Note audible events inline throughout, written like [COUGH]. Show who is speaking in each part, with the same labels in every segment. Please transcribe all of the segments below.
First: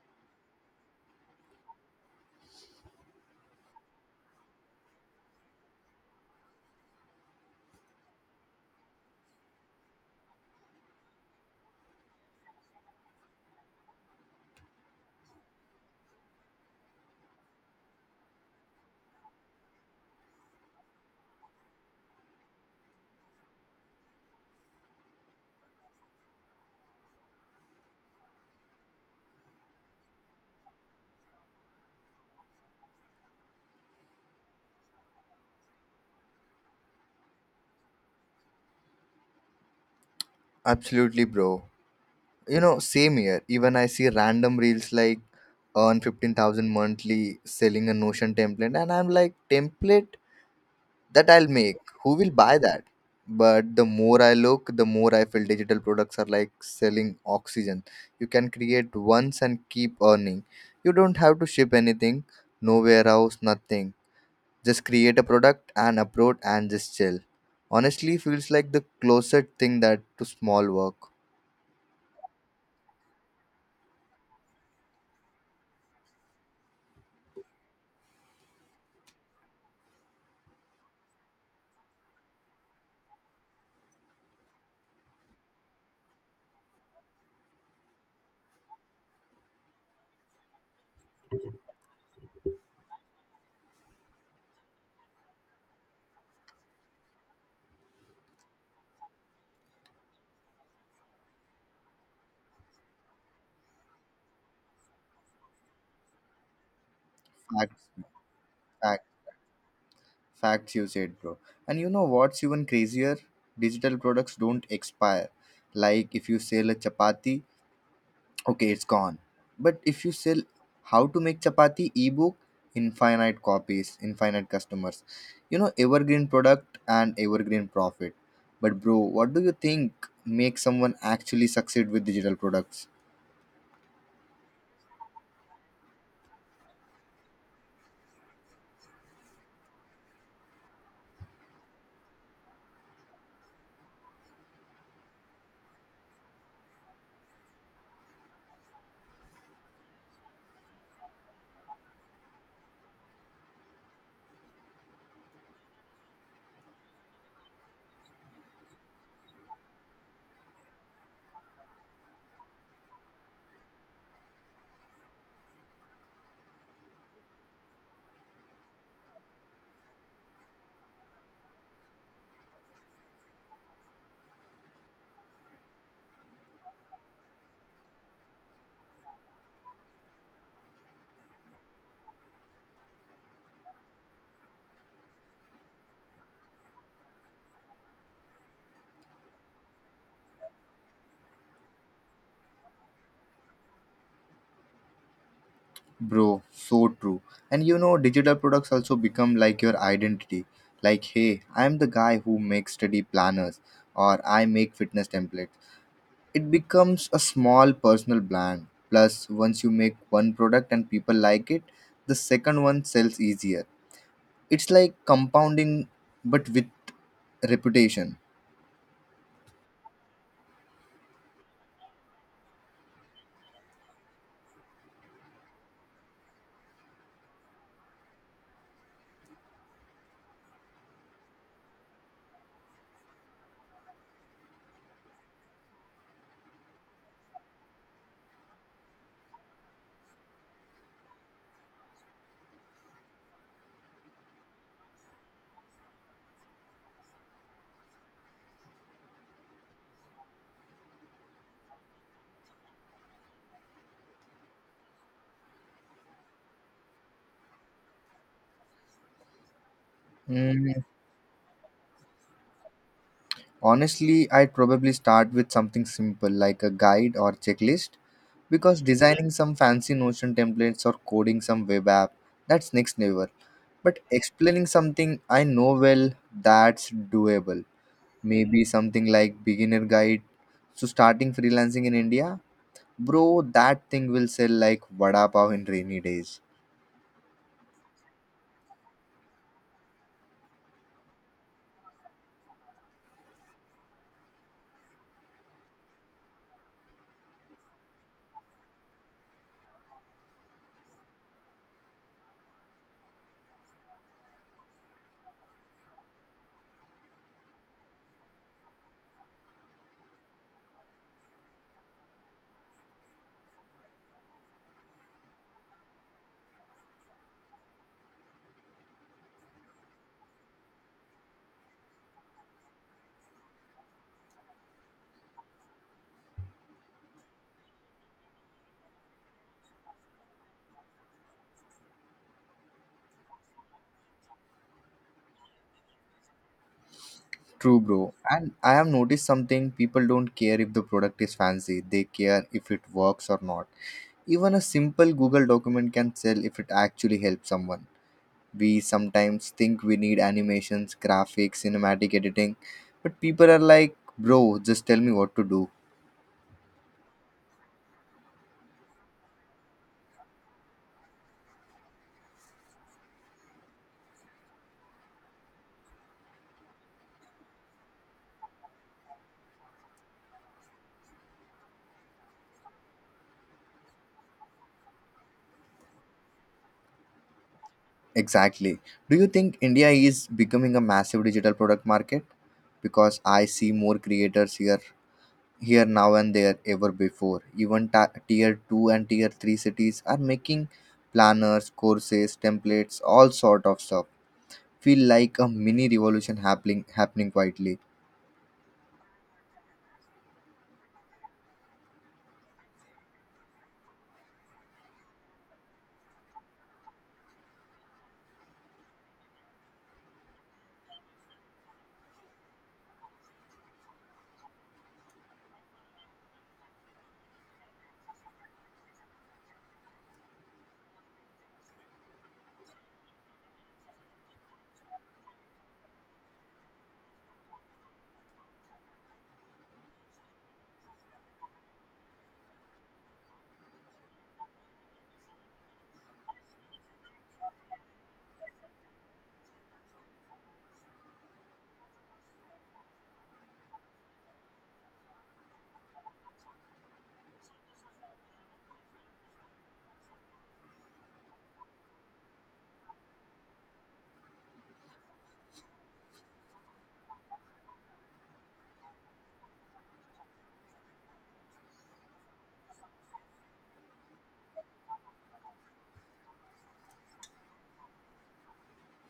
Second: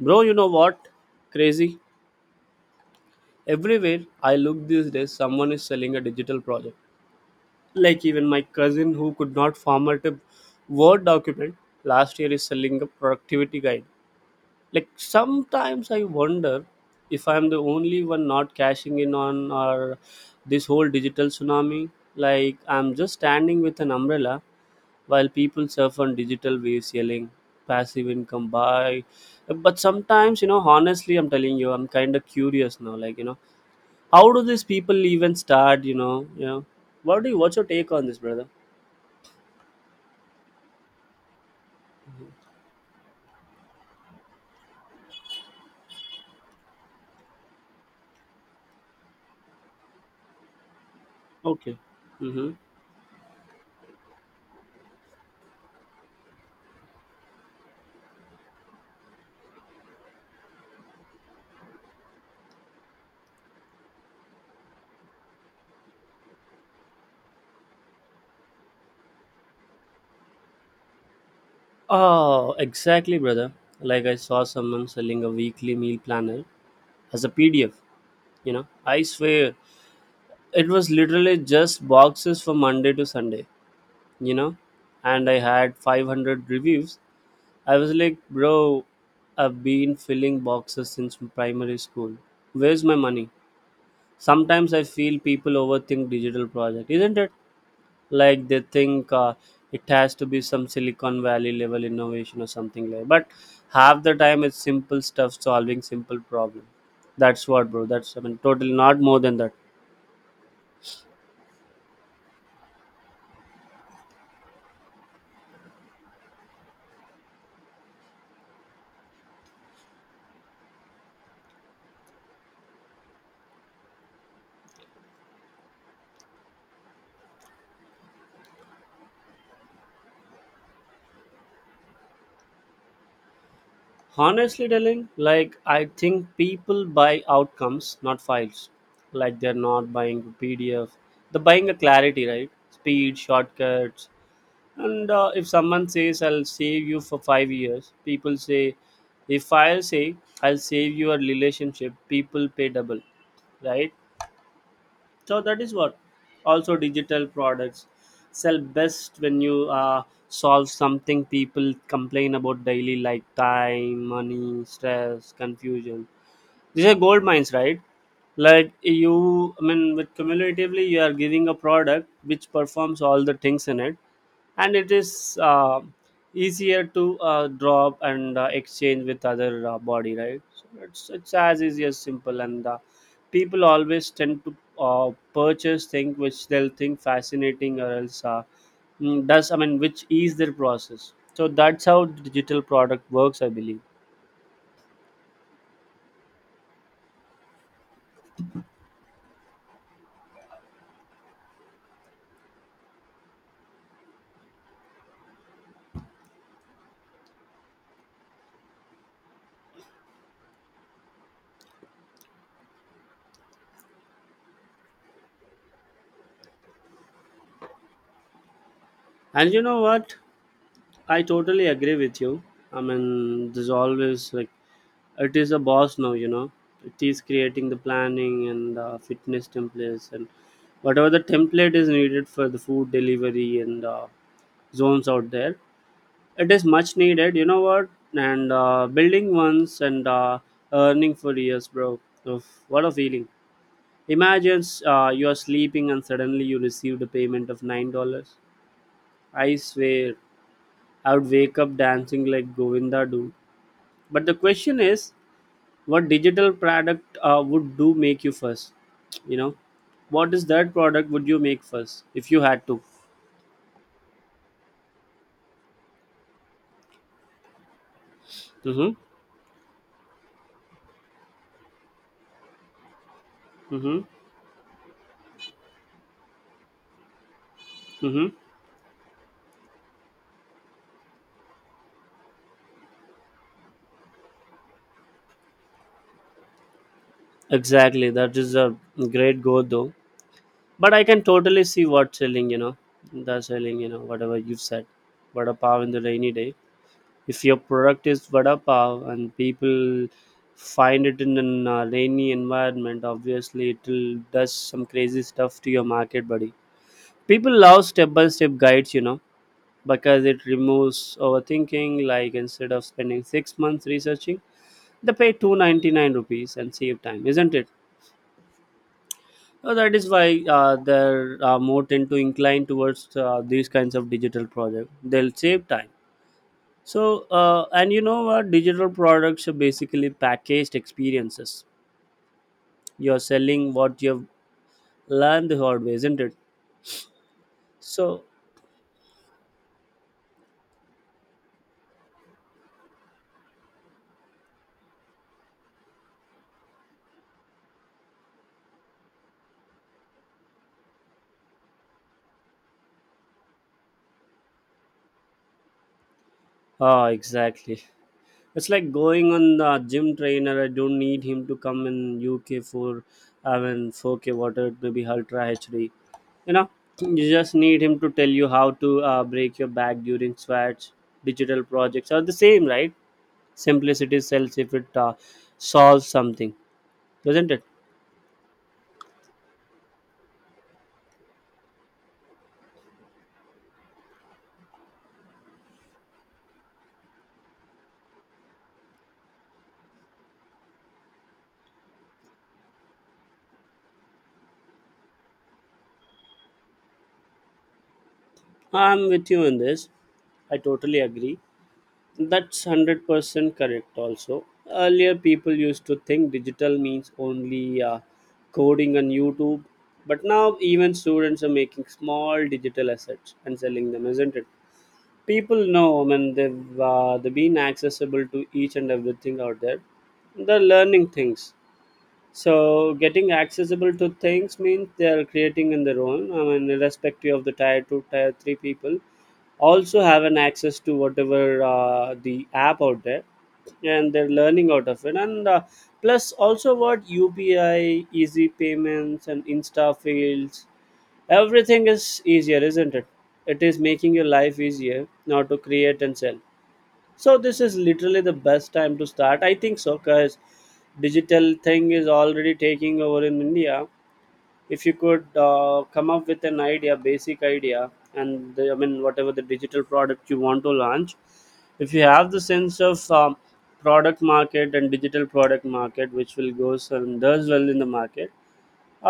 Speaker 1: Bro, you know what? Crazy. Everywhere I look these days, someone is selling a digital project. Like even my cousin who could not format a Word document last year is selling a productivity guide. Like sometimes I wonder if I'm the only one not cashing in on or this whole digital tsunami. Like I'm just standing with an umbrella while people surf on digital waves yelling passive income buy. But sometimes, you know honestly, I'm telling you, I'm kind of curious now, like, how do these people even start? What do you, what's your take on this, brother?
Speaker 2: Absolutely, bro. You know, same here. Even I see random reels like earn 15,000 monthly selling a Notion template, and I'm like, template that I'll make.
Speaker 1: Okay.
Speaker 2: Who will
Speaker 1: Mm-hmm.
Speaker 2: buy that? But the more I look, the more I feel digital products are like selling oxygen. You can create once and keep earning. You don't have to ship anything, no warehouse, nothing. Just create a product and upload and just chill. Honestly, feels like the closest thing that to small work.
Speaker 1: Oh, exactly, brother. Like I saw someone selling a weekly meal planner as a PDF. You know, I swear it was literally just boxes from Monday to Sunday. You know, and I had 500 reviews. I was like, bro, I've been filling boxes since primary school. Where's my money? Sometimes I feel people overthink digital project, isn't it? Like they think it has to be some Silicon Valley level innovation or something like. But half the time it's simple stuff solving simple problem. That's what, bro.
Speaker 2: Facts.
Speaker 1: That's, I mean, totally not
Speaker 2: Fact,
Speaker 1: more than that.
Speaker 2: facts you said, bro. And you know what's even crazier? Digital products don't expire. Like if you sell a chapati, okay, it's gone. But if you sell how to make chapati ebook, infinite copies, infinite customers. You know, evergreen product and evergreen profit. But bro, what do you think makes someone actually succeed with digital products?
Speaker 1: Honestly telling, like I think people buy outcomes, not files. Like they're not buying a PDF, they're buying a clarity, right? Speed, shortcuts, and if someone says I'll save you for 5 years, people say, if I say I'll save your relationship, people pay double, right? So that is what also digital products sell best when you solve something people complain about daily, like time, money, stress, confusion. These are gold mines, right? Like you, I mean, with cumulatively, you are giving a product which performs all the things in it, and it is easier to drop and exchange with other body, right? So it's as easy as simple, and people always tend to purchase things which they'll think fascinating, or else does, I mean, which ease their process. So that's how digital product works, I believe.
Speaker 2: Bro, so true. And you know, digital products also become like your identity. Like, hey, I'm the guy who makes study planners or I make fitness templates. It becomes a small personal brand. Plus, once you make one product and people like it, the second one sells easier. It's like compounding but with reputation.
Speaker 1: And you know what, I totally agree with you. I mean, there's always like, it is a boss now, you know. It is creating the planning and fitness templates and whatever the template is needed for the food delivery and zones out there. It is much needed, you know what. And building once and earning for years, bro. Oof, what a feeling. Imagine you are sleeping and suddenly you received a payment of $9. I swear I would wake up dancing like Govinda do. But the question is, what digital product would do make you first, you know? What is that
Speaker 2: Mm,
Speaker 1: product would you make first if you had to?
Speaker 2: Honestly, I'd probably start with something simple like a guide or checklist because
Speaker 1: Mm-hmm.
Speaker 2: designing some fancy Notion templates or coding some web app, that's next level,
Speaker 1: Mm-hmm.
Speaker 2: but explaining something I know well, that's doable.
Speaker 1: Mm-hmm.
Speaker 2: Maybe something like beginner guide to starting freelancing in India, bro. That thing will sell like vada pav in rainy days.
Speaker 1: Exactly, that is a great goal though. But I can totally see what's selling, you know. That's selling, you know, whatever you've said. Vada pav in the rainy day. If your product is vada pav and people find it in an rainy environment, obviously it will does some crazy stuff to your market, buddy. People love step by step guides, you know, because it removes overthinking. Like instead of spending 6 months researching, they pay 299 rupees and save time, isn't it? So that is why there are more tend to incline towards these kinds of digital projects. They'll save time. So and you know what, digital products are basically packaged experiences. You're selling what you've learned the hard way, isn't it?
Speaker 2: True, bro.
Speaker 1: So
Speaker 2: And I have noticed something. People don't care if the product is fancy, they care if it works or not. Even a simple Google document can sell if it actually helps someone. We sometimes think we need animations, graphics, cinematic editing, but people are like, bro, just tell me what to do.
Speaker 1: exactly. It's like going on the gym trainer. I don't need him to come in UK for, I mean, 4K water, maybe Ultra HD. You know, you just need him to tell you how to break your back during sweats. Digital projects are the same, right? Simplicity sells if it solves something, doesn't it?
Speaker 2: Exactly. Do you think India is becoming a massive digital product market? Because I see more creators here now and there ever before. Even tier 2 and tier 3 cities are making planners, courses, templates, all sort of stuff. Feel like a mini revolution happening quietly.
Speaker 1: I'm with you in this. I totally agree. That's 100% correct, also. Earlier, people used to think digital means only coding on YouTube, but now even students are making small digital assets and selling them, isn't it? People know, I mean, they've been accessible to each and everything out there. They're learning things. So, getting accessible to things means they're creating in their own, I mean, irrespective of the tier 2, tier 3 people also have an access to whatever the app out there, and they're learning out of it. And plus also what, UPI easy payments and insta fields, everything is easier, isn't it? It is making your life easier now to create and sell. So this is literally the best time to start, I think so, because digital thing is already taking over in India. If you could come up with an idea, basic idea, and I mean, whatever the digital product you want to launch, if you have the sense of product market and digital product market which will go and does well in the market,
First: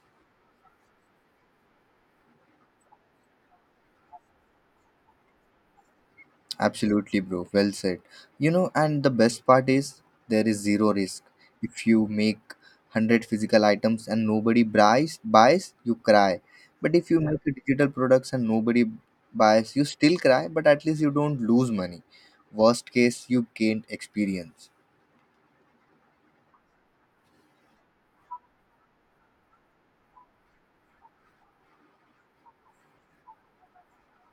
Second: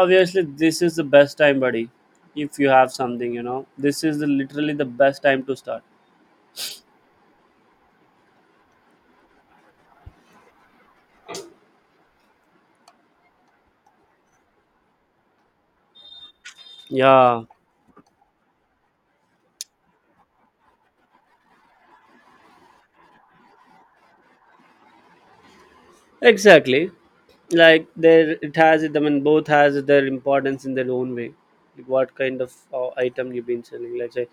Speaker 1: obviously this is the best time, buddy. If you have something, you know, literally the best time to start.
Speaker 2: Absolutely, bro. Well said. You know, and the best part is there is zero risk. If you make 100 physical items and nobody buys, you cry. But if you make
Speaker 1: Yeah,
Speaker 2: digital products and nobody buys, you still cry, but at least you don't lose money. Worst case, you gained experience.
Speaker 1: exactly. Like there it has it, I mean, both has their importance in their own way. Like, what kind of item you've been selling, let's say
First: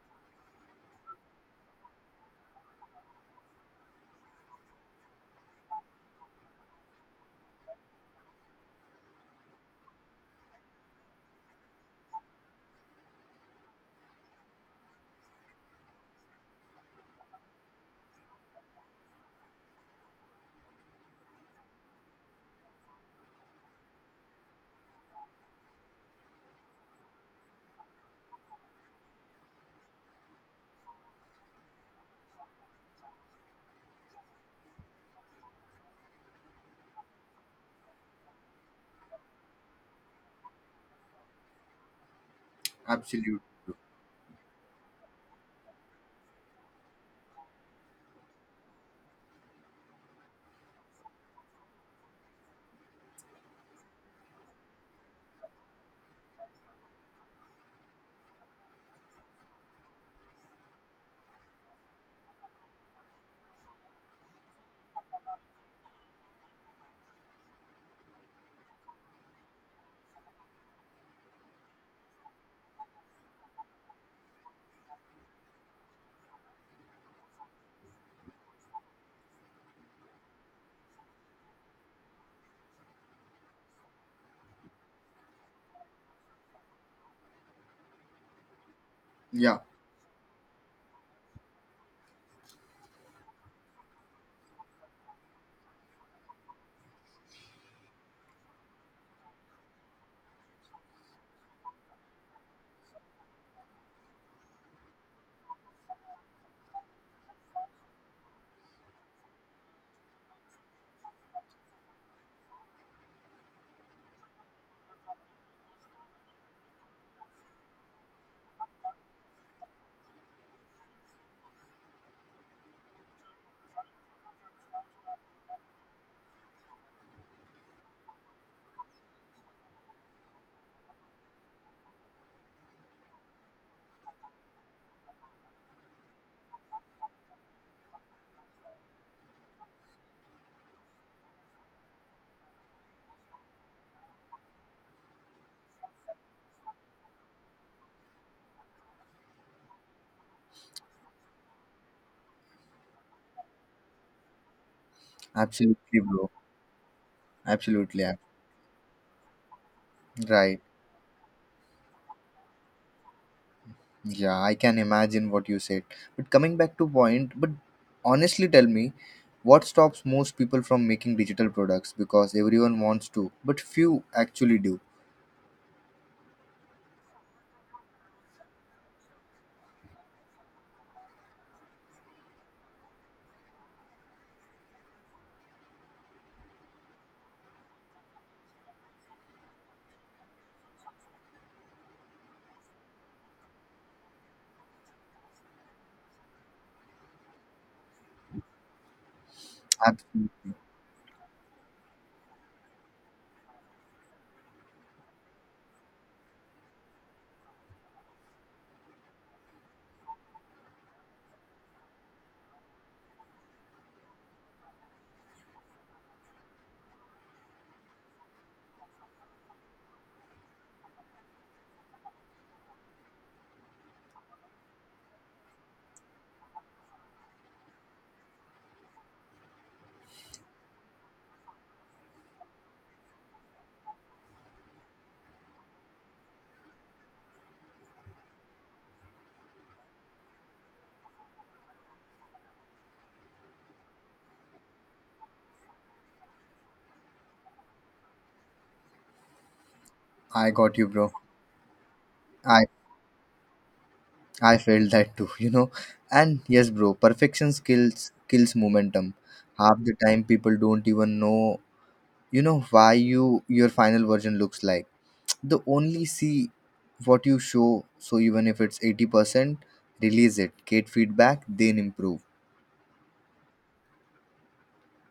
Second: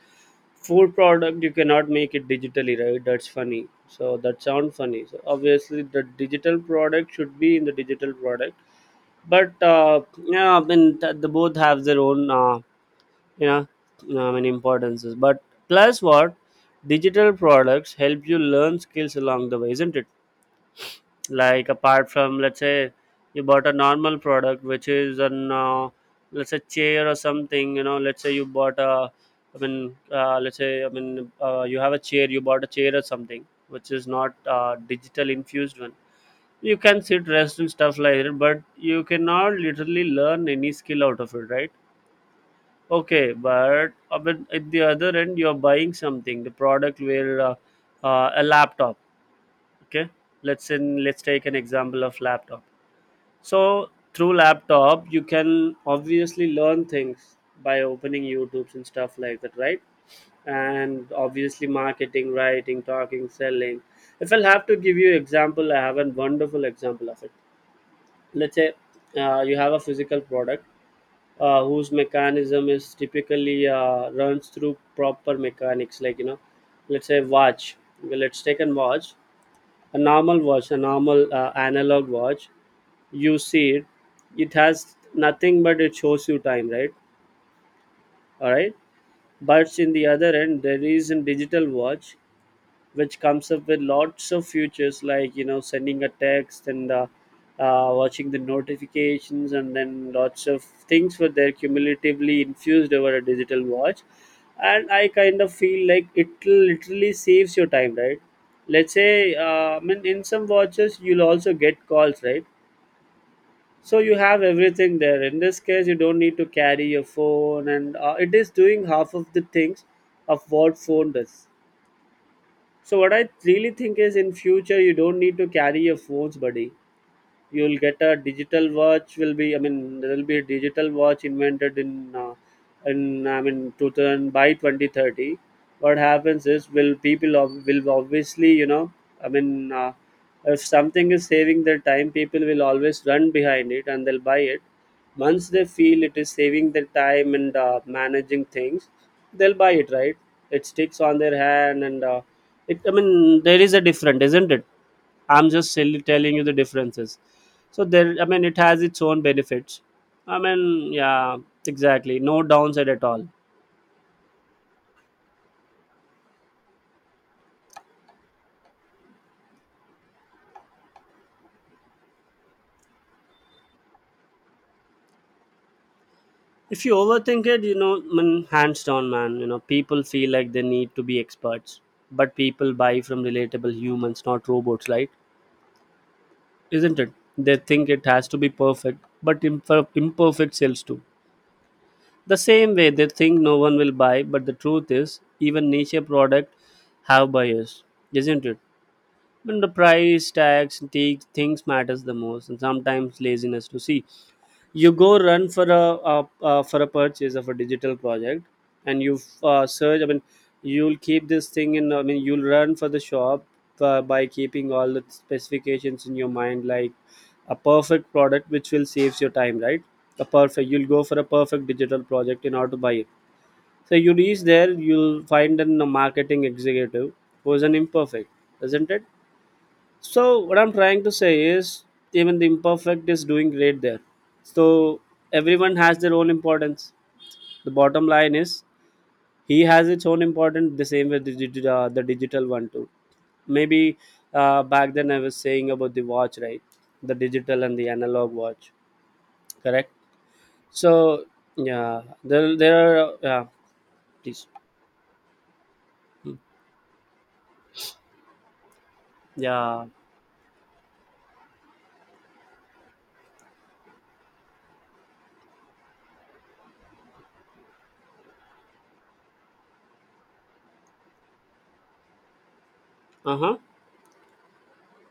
Speaker 1: food product, you cannot make it digitally, right? That's funny, so that sounds funny. So obviously the digital product should be in the digital product. But yeah, I mean, they both have their own you know I mean importances. But plus what, digital products help you learn skills along the way, isn't it? Like apart from, let's say, you bought a normal product, which is an let's say chair or something. You know, let's say you bought a, I mean, let's say I mean you have a chair, you bought a chair or something, which is not digital infused one. You can sit, rest, and stuff like that, but you cannot literally learn any skill out of it, right? Okay,
Speaker 2: Absolute.
Speaker 1: but at the other end, you're buying something, the product where a laptop. Okay, let's take an example of laptop. So through laptop, you can obviously learn things by opening YouTube's and stuff like that, right? And obviously marketing, writing, talking, selling. If I'll have to give you example, I have a wonderful example of it. Let's say you have a physical product whose mechanism is typically runs through proper mechanics, like you know, let's say watch. Let's take a watch, a normal analog watch. You see it, it has nothing but it shows you time, right? All right.
Speaker 2: Yeah.
Speaker 1: But in the other end, there is a digital watch which comes up with lots of features, like you know, sending a text and watching the notifications, and then lots of things were there cumulatively infused over a digital watch. And I kind of feel like it literally saves your time, right? Let's say I mean, in some watches, you'll also get calls, right? So you have everything there. In this case, you don't need to carry your phone, and it is doing half of the things of what phone does. So what I really think is, in future, you don't need to carry your phones, buddy. You'll get a digital watch will be, I mean, there will be a digital watch invented in I mean 2000 by 2030. What happens is will people will obviously, you know, I mean, if something is saving their time, people will always run behind it and they'll buy it. Once they feel it is saving their time and managing things, they'll buy it, right? It sticks on their hand, and it I mean there is a different, isn't it? I'm just
Speaker 2: Absolutely,
Speaker 1: silly
Speaker 2: bro.
Speaker 1: telling you the differences. So
Speaker 2: Absolutely.
Speaker 1: there,
Speaker 2: ab-
Speaker 1: I mean, it has its own benefits. I
Speaker 2: Right.
Speaker 1: mean, yeah, exactly. No downside at all.
Speaker 2: Yeah, I can imagine what you said. But coming back to point, but honestly tell me, what stops most people from making digital products? Because everyone wants to, but few actually do.
Speaker 1: If you overthink it, you know, I mean, hands down, man. You know, people feel like they need to be experts, but people buy from relatable humans, not robots, right? Isn't it? They think it has to be perfect, but imperfect sells too. The same way they think no one will buy, but the truth is, even niche product have buyers, isn't it? When the price
Speaker 2: Absolutely.
Speaker 1: tags and take things matters the most, and sometimes laziness to see. You go run for a purchase of a digital project, and you search. I mean, you'll keep this thing in. I mean, you'll run for the shop by keeping all the specifications in your mind, like a perfect product which will saves your time, right? A perfect. You'll go for a perfect digital project in order to buy it. So you reach there, you'll find a marketing executive who is an imperfect, isn't it? So what I'm trying to say is even the imperfect is doing great there. So everyone has their own importance. The bottom line is he has its own importance the same way the digital one too. Maybe back then I was saying about the watch, right? The digital and the analog watch, correct?
Speaker 2: I got you, bro.
Speaker 1: So yeah, there
Speaker 2: I
Speaker 1: there are uh, yeah, Please.
Speaker 2: I felt that too, [LAUGHS] you know.
Speaker 1: Hmm.
Speaker 2: And yes, bro, perfection kills momentum. Half
Speaker 1: Yeah.
Speaker 2: the time people don't even know, you know, why you your final version looks like. The only see what you show. So even if it's 80%, release it, get feedback, then improve.
Speaker 1: Uh huh.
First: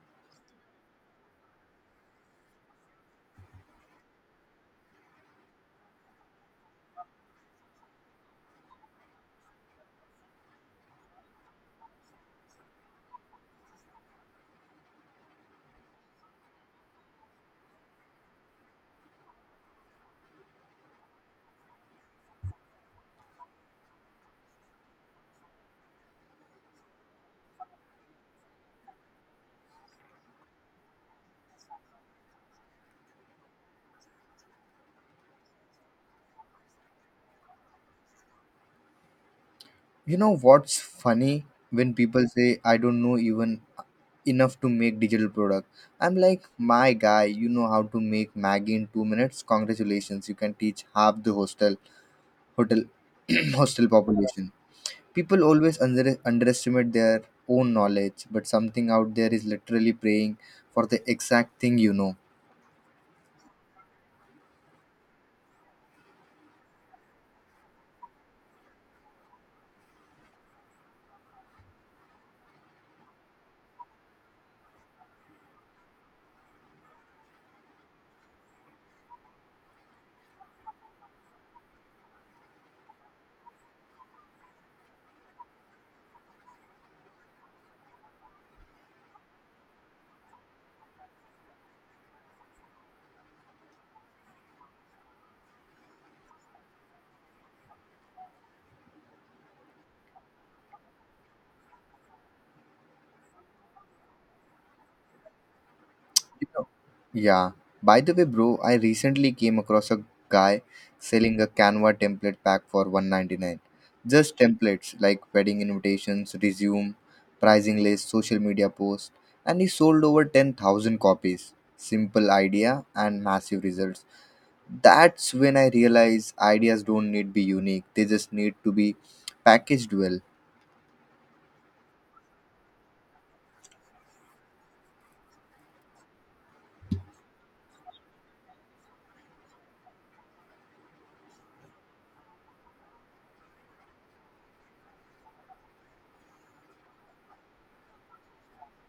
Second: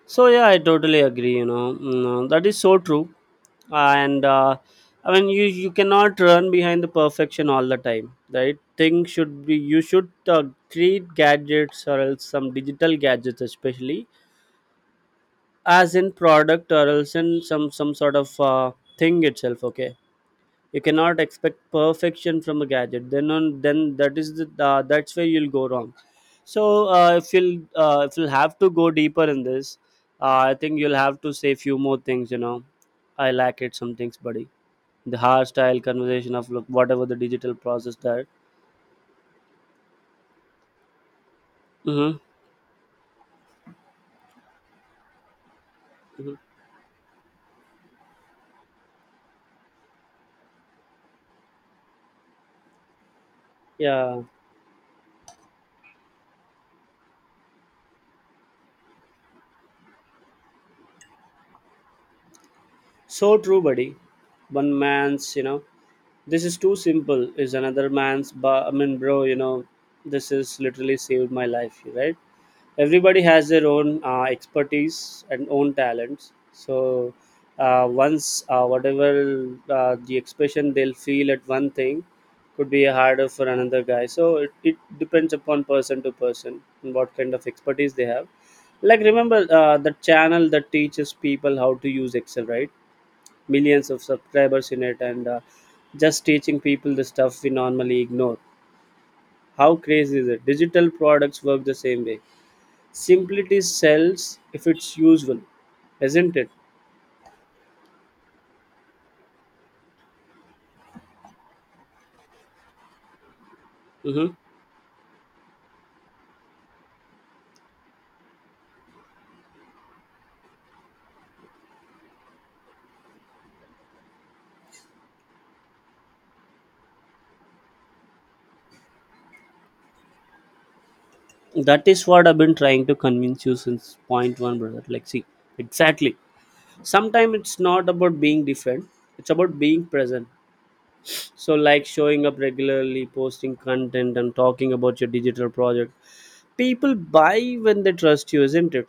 Speaker 1: So yeah, I totally agree. That is so true. And I mean you you cannot run behind the perfection all the time. Right, things should be, you should treat gadgets or else some digital gadgets especially as in product or else in some sort of thing itself, okay. You cannot expect perfection from a gadget, then on, then that is the that's where you'll go wrong. So if you'll, if you'll have to go deeper in this, I think you'll have to say few more things, you know. I lack it some things, buddy. The hard-style conversation of look, whatever the digital process that.
Speaker 2: You know what's funny, when
Speaker 1: Hmm.
Speaker 2: people say I don't know even enough to make digital product, I'm
Speaker 1: Hmm.
Speaker 2: like, my guy, you know how to make maggie in 2 minutes, congratulations, you can teach half the hostel hotel [CLEARS THROAT] hostel
Speaker 1: Yeah,
Speaker 2: population. People always underestimate their own knowledge, but something out there is literally praying for the exact thing, you know.
Speaker 1: so true, buddy. One man's this is too simple is another man's. But I mean, bro, you know, this is literally saved my life, right? Everybody has their own expertise and own talents. So once whatever the expression they'll feel at one thing could be harder for another guy, so it depends upon person to person and what kind of expertise they have. Like remember the channel that teaches people how to use excel, right? Millions of subscribers in it, and just teaching people the stuff we normally ignore. How crazy is it? Digital products work the same way. Simplicity sells if it's useful, isn't
Speaker 2: You
Speaker 1: it?
Speaker 2: know, yeah. By the way, bro, I recently came across a guy selling a Canva template pack for 199.
Speaker 1: Hmm.
Speaker 2: Just templates like wedding invitations, resume, pricing list, social media posts, and he sold over 10,000 copies. Simple idea and massive results. That's when I realized ideas don't need to be unique. They just need to be packaged well.
Speaker 1: That is what I've been trying to convince you since point one, brother. Like, see, exactly. Sometimes it's not about being different, it's about being present. So, like showing up regularly, posting content, and talking about your digital project. People buy when they trust you, isn't it?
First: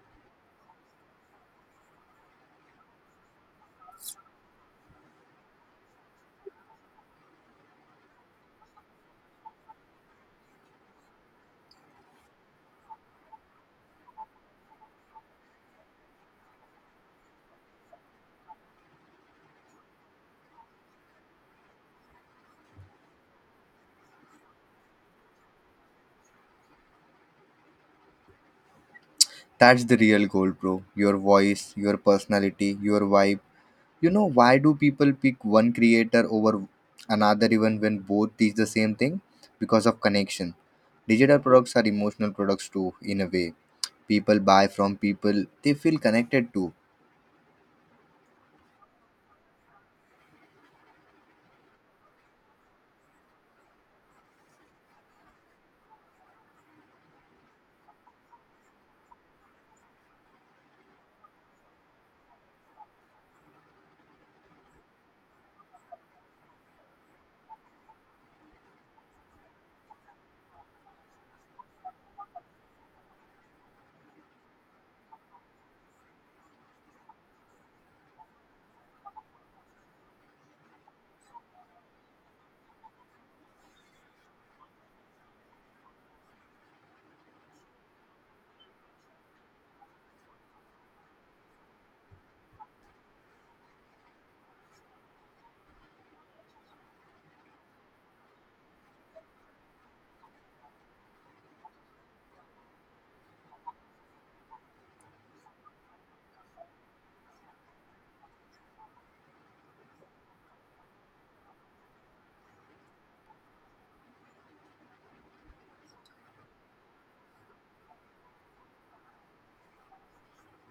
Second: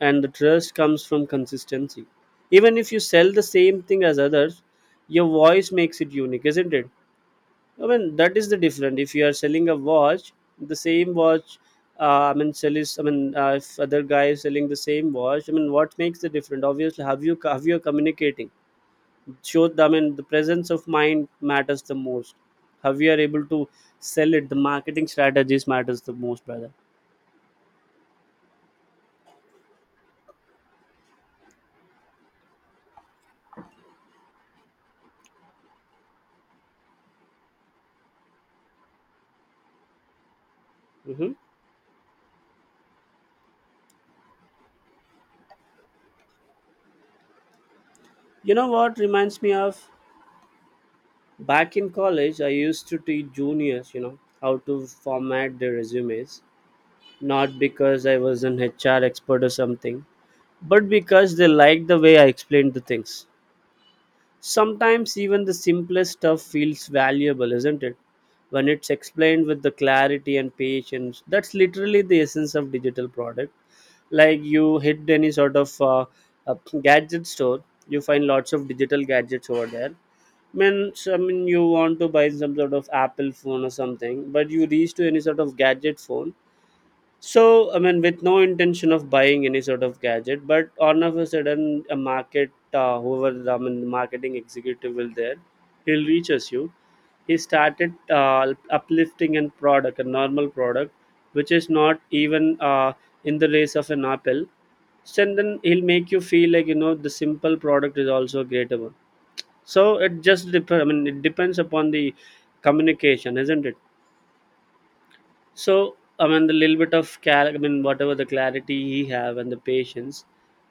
Speaker 1: And the trust comes from consistency, even if you sell the same thing as others, your voice makes it unique, isn't it? I mean, that is the difference. If you are selling a watch, the same watch, I mean, sell is, I mean, if other guy is selling the same watch, I mean, what makes the difference? Obviously, have you, have you are communicating? Show, I mean, the presence of mind matters the most. Have you are able to sell it? The marketing strategies matters the most, brother.
Speaker 2: That's the real goal, bro. Your voice, your personality, your vibe. You know, why do people pick one creator over another even when both teach the same thing? Because of connection.
Speaker 1: Hmm.
Speaker 2: Digital products are emotional products too, in a way. People buy from people they feel connected to.
Speaker 1: You know what reminds me of back in college, I used to teach juniors, you know, how to format their resumes. Not because I was an HR expert or something, but because they like the way I explained the things. Sometimes even the simplest stuff feels valuable, isn't it? When it's explained with the clarity and patience, that's literally the essence of digital product. Like you hit any sort of a gadget store, you find lots of digital gadgets over there. Means, I mean, you want to buy some sort of Apple phone or something, but you reach to any sort of gadget phone, so, I mean, with no intention of buying any sort of gadget, but all of a sudden, a market, whoever the, I mean, marketing executive will there, he'll reach us. You. He started uplifting a product, a normal product, which is not even in the race of an apple. So, and then he'll make you feel like you know the simple product is also a greater one. So it just depends. I mean, it depends upon the communication, isn't it? So, I mean, the little bit of cal, I mean, whatever the clarity he have and the patience,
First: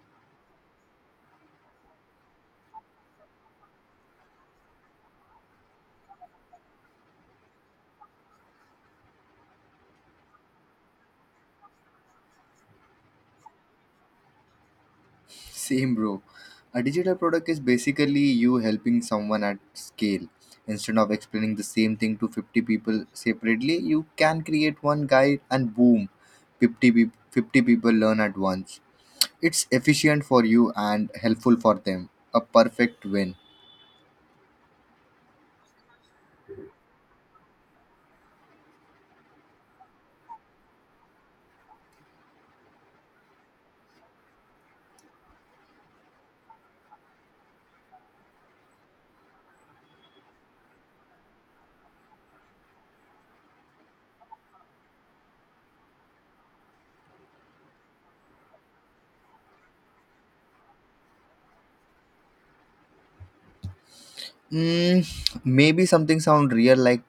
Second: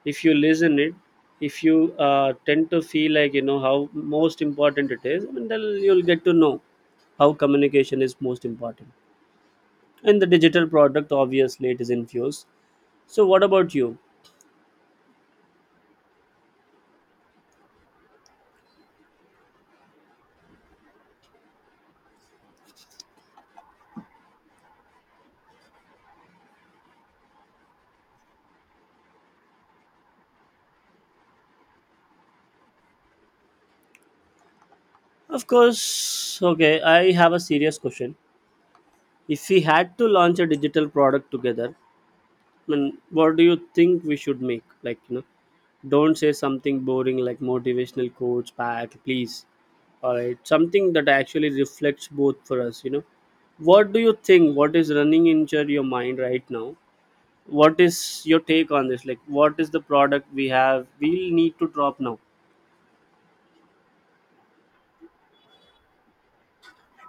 Speaker 1: if you listen it, if you tend to feel like you know how most important it is, I mean, then you'll get to know how communication is most important. And the digital product, obviously, it is infused. So, what about you?
Speaker 2: [LAUGHS] Same, bro. A digital product is basically you helping someone at scale. Instead of explaining the same thing to 50 people separately, you can create one guide and boom, 50 people learn at once. It's efficient for you and helpful for them. A perfect win.
Speaker 1: Of course, okay. I have a serious question. If we had to launch a digital product together, I mean, what do you think we should make? Like, you know, don't say something boring like motivational quotes back, please. All right, something that actually reflects both for us, you know. What do you think? What is running in your mind right now? What is your take on this? Like, what is the product we have? We'll need to drop now.
Speaker 2: Mm, Maybe something sound real like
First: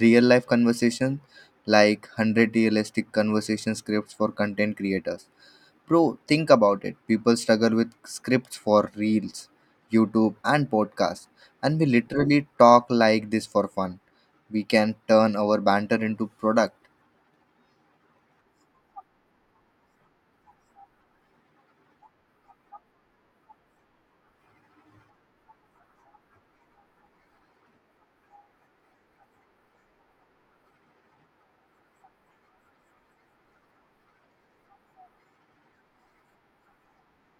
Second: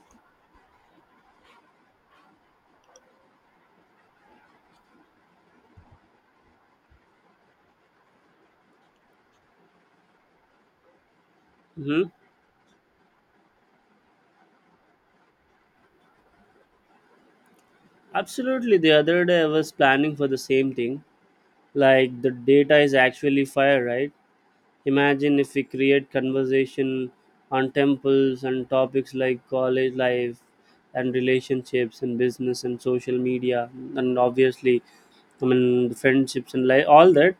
Speaker 2: real life conversation, like 100 realistic conversation scripts for content creators. Bro, think about it. People struggle with scripts for reels, YouTube, and podcasts, and we
Speaker 1: Mm-hmm.
Speaker 2: literally talk like this for fun. We can turn our banter into product.
Speaker 1: Absolutely. The other day I was planning for the same thing. Like the data is actually fire, right? Imagine if we create conversation on temples and topics like college life and relationships and business and social media and obviously I mean friendships and like all that.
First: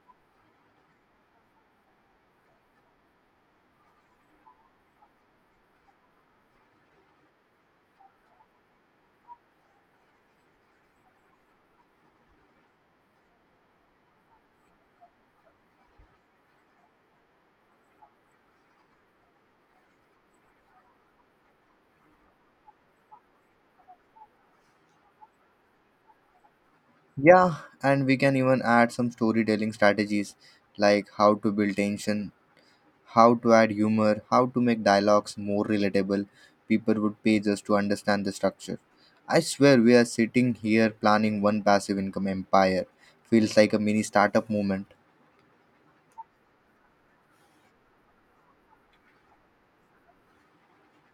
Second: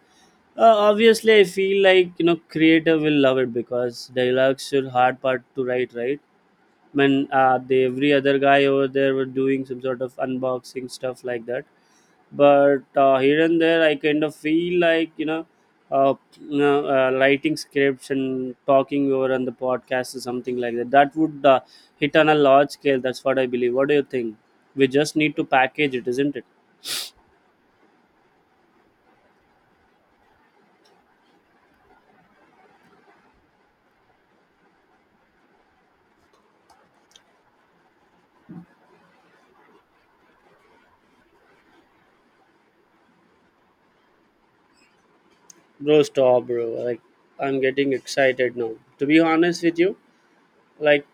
Speaker 1: Obviously, I feel like you know creator will love it because dialogues are hard part to write, right? I mean, the every other guy over there were doing some sort of unboxing stuff like that, but here and there I kind of feel like you know, uh, writing scripts and talking over on the podcast or something like that, that would hit on a large scale. That's what I believe. What do you think? We just need to package it, isn't it?
Speaker 2: Yeah, and we can even add some storytelling strategies like how to build tension, how to add humor, how to make dialogues more relatable. People would pay just to understand the structure. I swear we are sitting here planning one passive income empire. Feels like a mini startup movement.
Speaker 1: Bro, stop, bro. Like, I'm getting excited now, to be honest with you. Like,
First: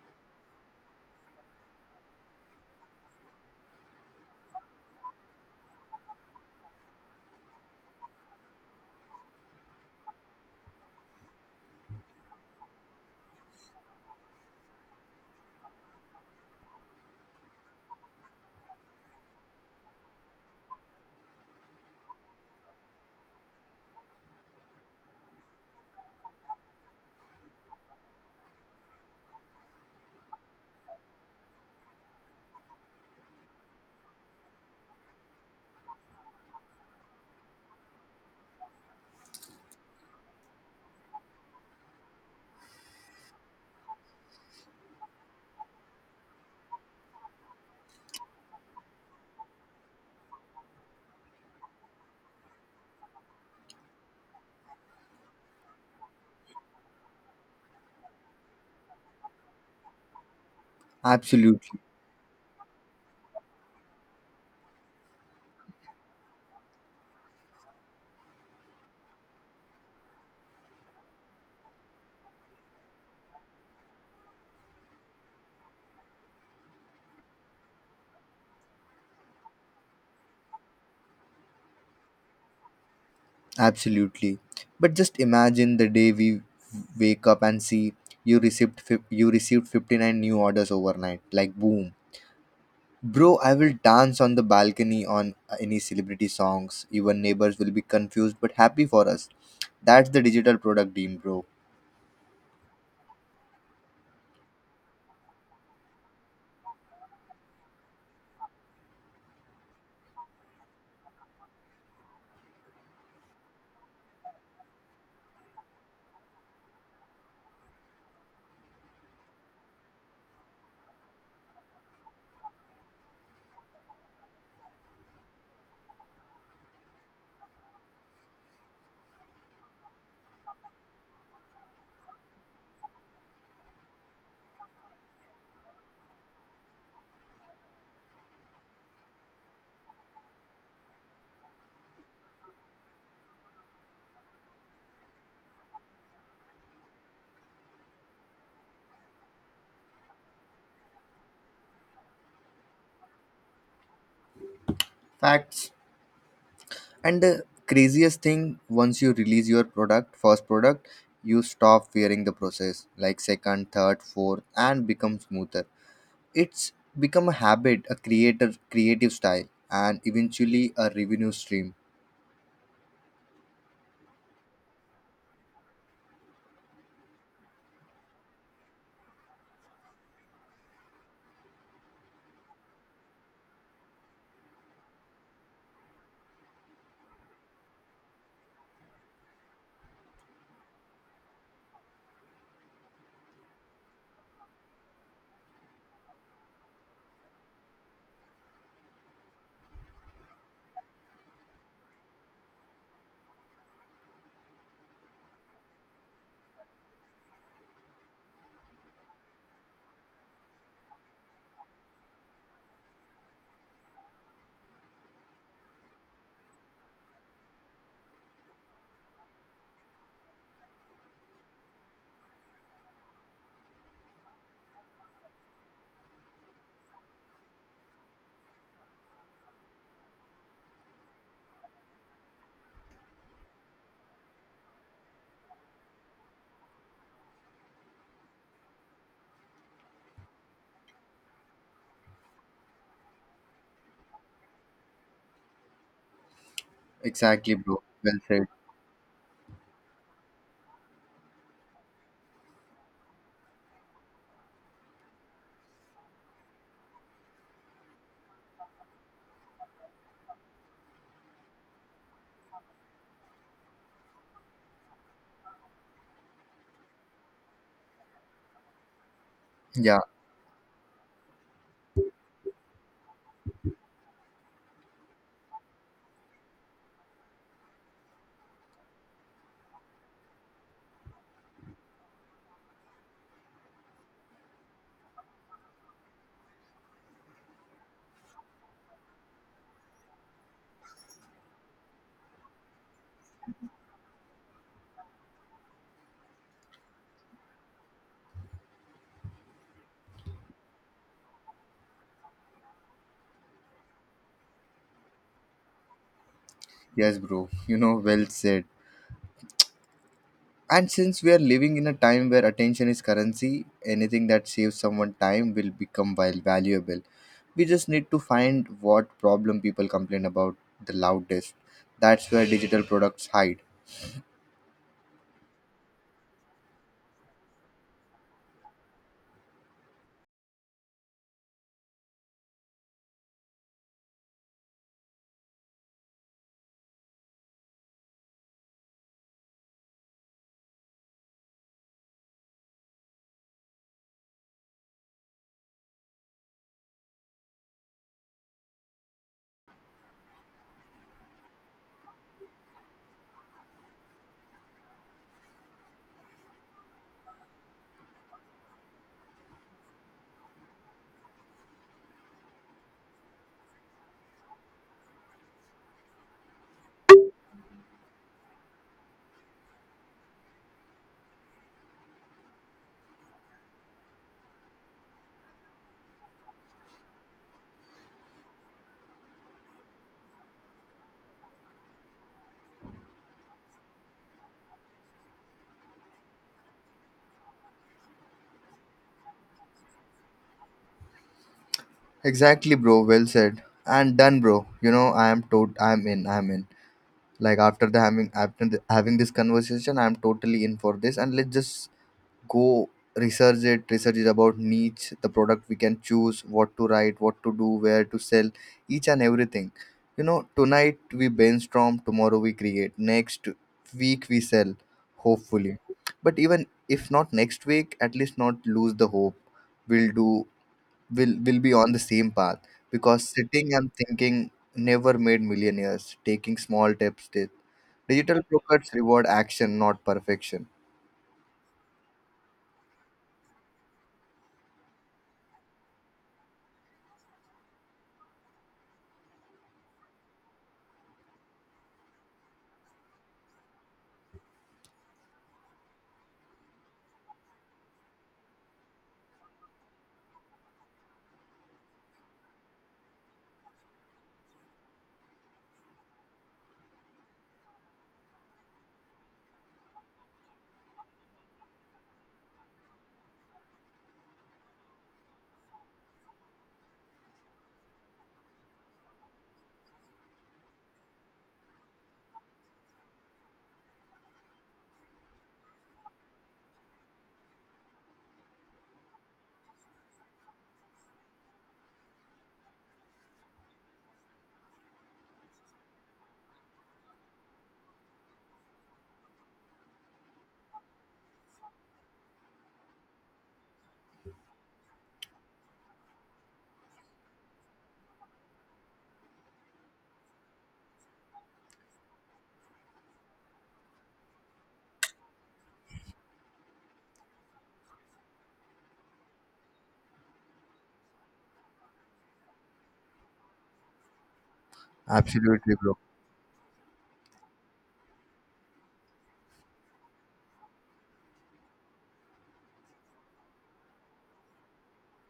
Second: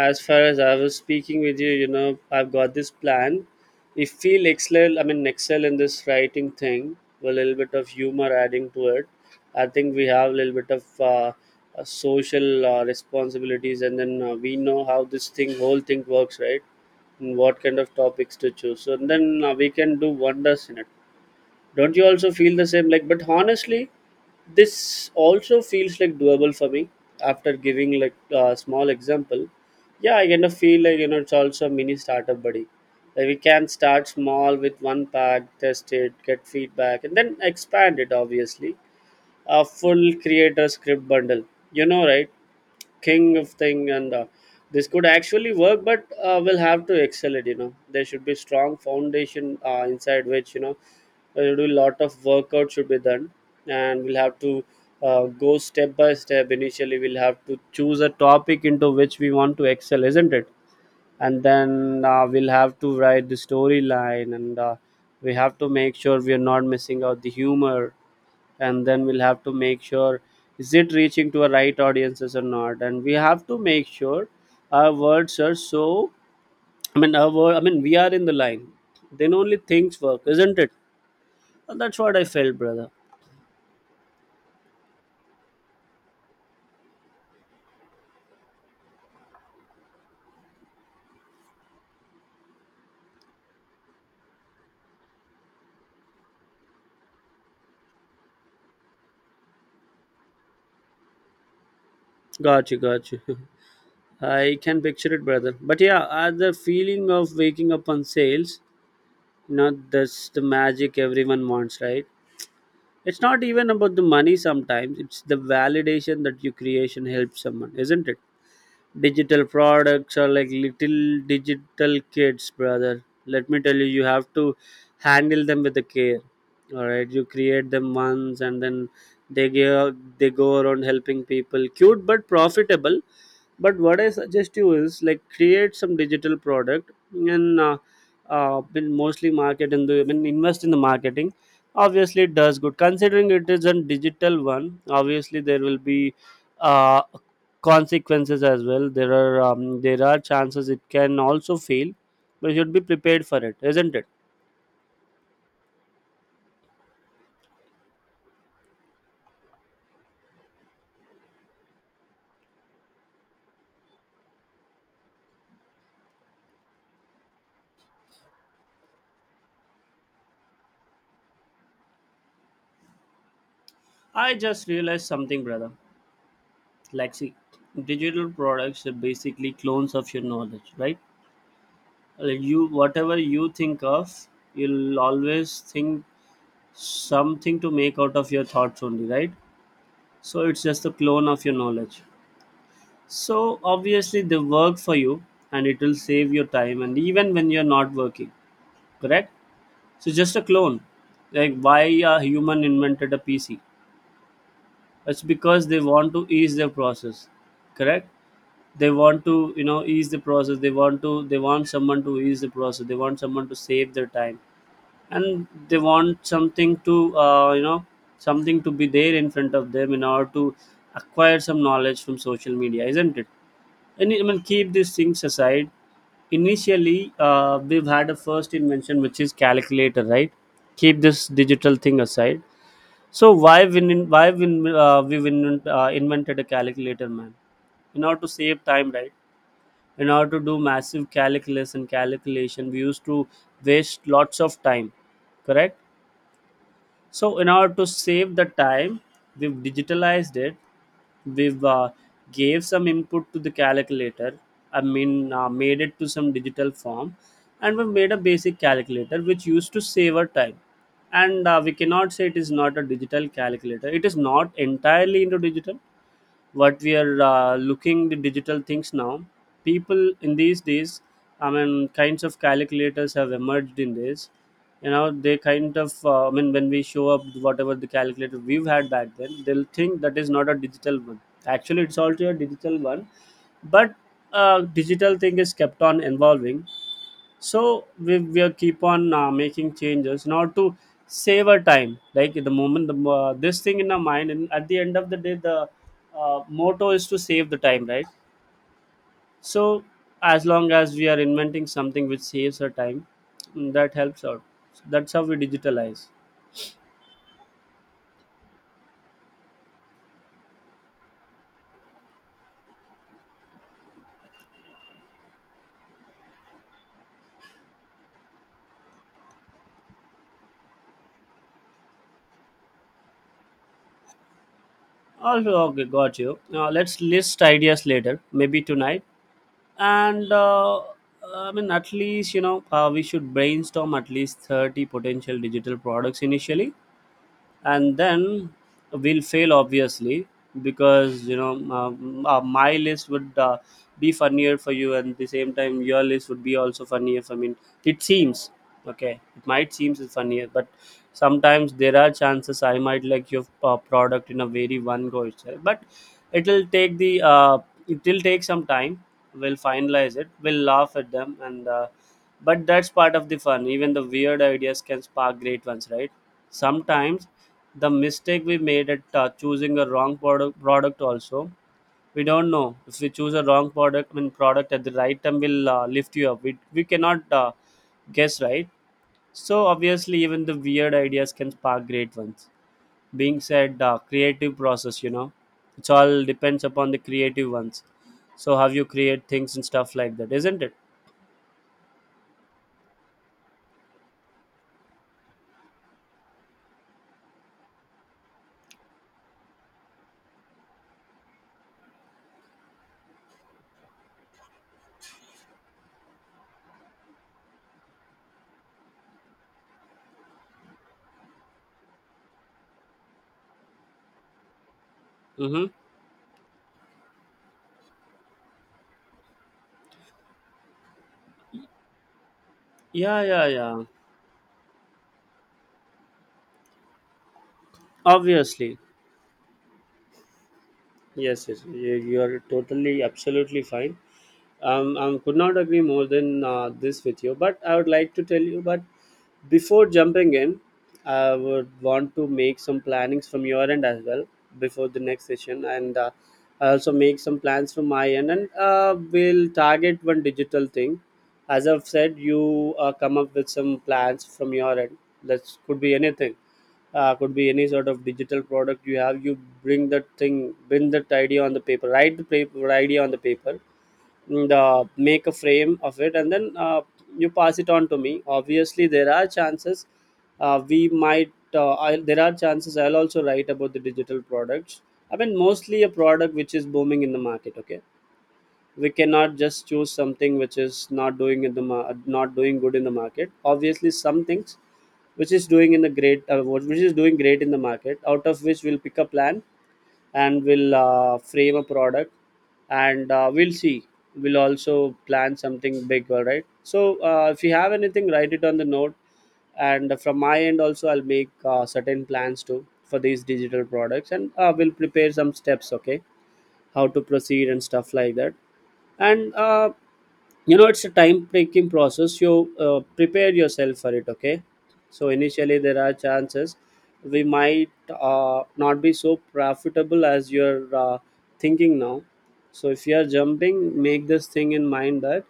Speaker 1: as far as I was speaking with you, you know, I've got this plan. If we'll excel, I mean, excel in this writing thing with a little bit of humor adding to it, I think we have a little bit of social responsibilities, and then we know how this thing, whole thing works, right? And what kind of topics to choose, so then we can do wonders in it. Don't you also feel the same? Like, but honestly, this also feels like doable for me. After giving like a small example, yeah, I kind of feel like you know it's also a mini startup, buddy. Like we can start small with one pack, test it, get feedback, and then expand it. Obviously, a full creator script bundle, you know, right, king of thing, and this could actually work, but we'll have to excel it, you know. There should be strong foundation inside which, you know, we'll do a lot of workout, should be done, and we'll have to go step by step. Initially we'll have to choose a topic into which we want to excel, isn't it? And
Speaker 2: Absolutely,
Speaker 1: then we'll have to write the storyline, and we have to make sure we are not missing out the humor, and then we'll have to make sure is it reaching to a right audiences or not, and we have to make sure our words are so, I mean, our word, I mean, we are in the line, then only things work, isn't it? And that's what I felt, brother.
Speaker 2: absolutely. But just imagine the day we wake up and see, you received you received 59 new orders overnight. Like, boom. Bro, I will dance on the balcony on any celebrity songs. Even neighbors will be confused but happy for us. That's the digital product team, bro.
Speaker 1: Got you, got you. [LAUGHS] I can picture it, brother. But yeah, the feeling of waking up on sales, you know, that's the magic everyone wants, right? It's not even about the money sometimes, it's the validation that your creation helps someone, isn't it? Digital products are like little digital kids, brother. Let me tell you, you have to handle them with the care. Alright, you create them once and then they go around helping people. Cute but profitable. But what I suggest you is like create some digital product and been mostly market in the, I mean, invest in the marketing. Obviously it does good considering it is a digital one. Obviously there will be uh, consequences as well. There are there are chances it can also fail, but you should be prepared for it, isn't it?
Speaker 2: Facts. And the craziest thing, once you release your first product, you stop fearing the process, like second, third, fourth, and become smoother. It's become a habit, a creator creative style, and eventually a revenue stream.
Speaker 1: I just realized something, brother. Like, see, digital products are basically clones of your knowledge, right? Like you, whatever you think of, you'll always think something to make out of your thoughts only, right? So it's just a clone of your knowledge. So obviously they work for you, and it will save your time and even when you're not working, correct? So just a clone. Like why a human invented a PC? It's because they want to ease their process, correct? They want to ease the process. They want to they want someone to ease the process. They want someone to save their time, and they want something to something to be there in front of them in order to acquire some knowledge from social media, isn't it? And I mean, keep these things aside. Initially, we've had a first invention, which is calculator, right? Keep this digital thing aside. So we've invented a calculator, man, in order to save time, right? In order to do massive calculus and calculation, we used to waste lots of time, correct? So in
Speaker 2: Exactly,
Speaker 1: order
Speaker 2: bro.
Speaker 1: to
Speaker 2: Well
Speaker 1: save the
Speaker 2: said.
Speaker 1: time, we've digitalized it. We've gave some input to the calculator. I mean, made it to some digital form, and we made a basic calculator which used to save our time. And we cannot say it is not a digital calculator. It is not entirely into digital, what we are looking the digital things now,
Speaker 2: Yeah,
Speaker 1: people in these days. I mean, kinds of calculators have emerged in this, you know. They kind of I mean, when we show up whatever the calculator we've had back then, they'll think that is not a digital one. Actually, it's also a digital one, but digital thing is kept on evolving. So we will keep on making changes, not to save our time, like the moment the this thing in our mind, and at the end of the day, the motto is to save the time, right? So as long as we are inventing something which saves our time, mm, that helps out. So, that's how we digitalize.
Speaker 2: yes, bro. You know, well said. And since we are living in a time where attention is currency, anything that saves someone time will become valuable. We just need to find what problem people complain about the loudest. That's where digital products hide.
Speaker 1: Also, okay, got you. Let's list ideas later, maybe tonight, and I mean, at least, we should brainstorm at least 30 potential digital products initially, and then we'll fail obviously, because my list would be funnier for you, and at the same time your list would be also funnier for me, it seems. Okay, it might seems it's funnier, but sometimes there are chances I might like your product in a very one go itself, but it'll take the uh, it will take some time. We'll finalize it, we'll laugh at them, and but that's part of the fun. Even the weird ideas can spark great ones, right? Sometimes the mistake we made at choosing a wrong product also, we don't know. If we choose a wrong product, I mean product at the right time, will lift you up. We cannot guess, right? So obviously even the weird ideas can spark great ones, being said. Creative process, you know, it's all depends upon the creative ones. So how you create things and stuff like that, isn't it?
Speaker 2: Exactly, bro. Well said. And done, bro. You know, I am tot. I'm in. Like after the having this conversation, I'm totally in for this. And let's just go research it. Research is about niche, the product we can choose, what to write, what to do, where to sell, each and everything. You know, tonight we brainstorm, tomorrow we create, next week we sell,
Speaker 1: Mm-hmm.
Speaker 2: hopefully. But even if not next week, at least not lose the hope. We'll do. We will be on the same path,
Speaker 1: Yeah,
Speaker 2: because
Speaker 1: yeah,
Speaker 2: sitting
Speaker 1: yeah.
Speaker 2: and thinking never made millionaires, taking small steps did. Digital
Speaker 1: Obviously,
Speaker 2: brokers reward action, not perfection.
Speaker 1: yes, yes, you are totally, absolutely fine. I could not agree more than this with you. But I would like to tell you, but before jumping in, I would want to make some plannings from your end as well before the next session, and I also make some plans from my end, and we'll target one digital thing. As I've said, you come up with some plans from your end. That could be anything. Could be any sort of digital product you have. You bring that thing, bring that idea on the paper. Write the paper, idea on the paper, the make a frame of it, and then you pass it on to me. Obviously there are chances we might I there are chances I'll also write about the digital products. I mean, mostly a product which is booming in the market, okay? We cannot just choose something which is not doing in the not doing good in the market. Obviously some things which is doing in the which is doing great in the market, out of which we'll pick a plan, and we'll frame a product, and we'll see. We'll also plan something big, all right? So if you have anything, write it on the note, and from my end also I'll make certain plans too for these digital products, and we'll prepare some steps, okay? How to proceed and stuff like that. And you know, it's a time taking process. You Prepare yourself for it, okay? So initially
Speaker 2: Absolutely,
Speaker 1: there are
Speaker 2: bro.
Speaker 1: chances we might not be so profitable as you're thinking now. So if you are jumping, make this thing in mind that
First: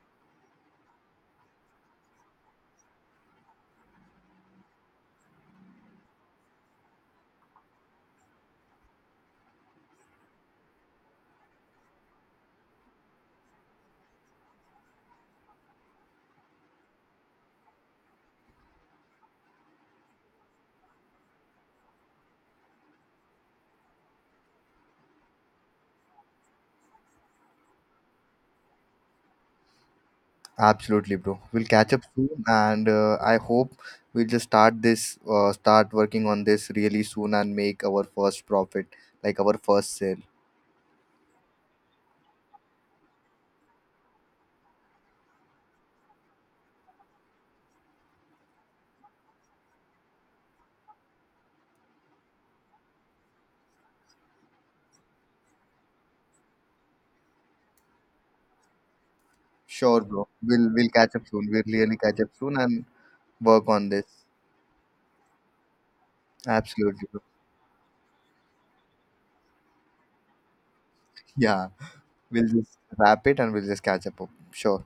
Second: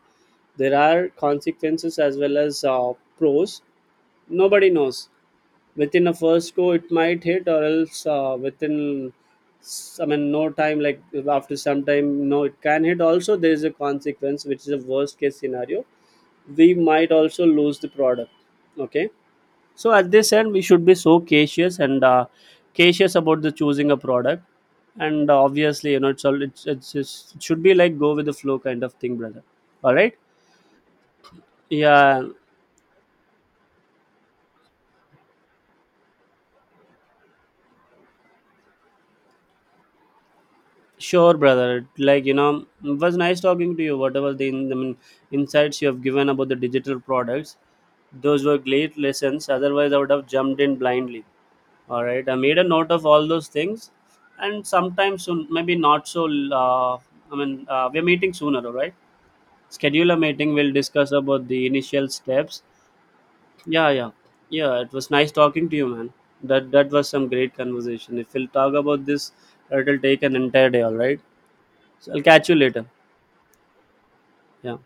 Speaker 1: there are consequences as well as pros. Nobody knows. Within a first go it might hit, or else within I mean, no time, like after some time, no, it can hit. Also, there is a consequence, which is a worst case scenario. We might also lose the product, okay? So at this end we should be so cautious, and cautious about the choosing a product. And obviously, you know, it's all it's just, it should be like go with the flow kind of thing, brother, all right?
Speaker 2: Absolutely, bro. We'll catch up
Speaker 1: Yeah.
Speaker 2: soon, and I hope we'll just start start working on this really soon, and make our first profit, like our first sale.
Speaker 1: Sure, brother, like, you know, it was nice talking to you. Whatever the, I mean, insights you have given about the digital products, those were great lessons. Otherwise I would have jumped in blindly. All right, I made a note of all those things, and sometimes soon, maybe not so. Uh, I mean, we're meeting sooner, all right?
Speaker 2: Sure,
Speaker 1: Schedule a
Speaker 2: bro.
Speaker 1: meeting.
Speaker 2: We'll
Speaker 1: We'll
Speaker 2: we'll
Speaker 1: discuss
Speaker 2: catch up
Speaker 1: about
Speaker 2: soon.
Speaker 1: the
Speaker 2: We'll really
Speaker 1: initial
Speaker 2: catch up soon
Speaker 1: steps.
Speaker 2: and work on
Speaker 1: Yeah,
Speaker 2: this.
Speaker 1: yeah, yeah. It was nice talking to you, man. That
Speaker 2: Absolutely,
Speaker 1: was
Speaker 2: bro.
Speaker 1: some
Speaker 2: [LAUGHS]
Speaker 1: great conversation. If we'll talk about this, it'll take an entire day, all right?
Speaker 2: Yeah,
Speaker 1: So I'll
Speaker 2: we'll
Speaker 1: catch you
Speaker 2: just
Speaker 1: later.
Speaker 2: wrap it and we'll just catch up.
Speaker 1: Yeah.
Speaker 2: Sure.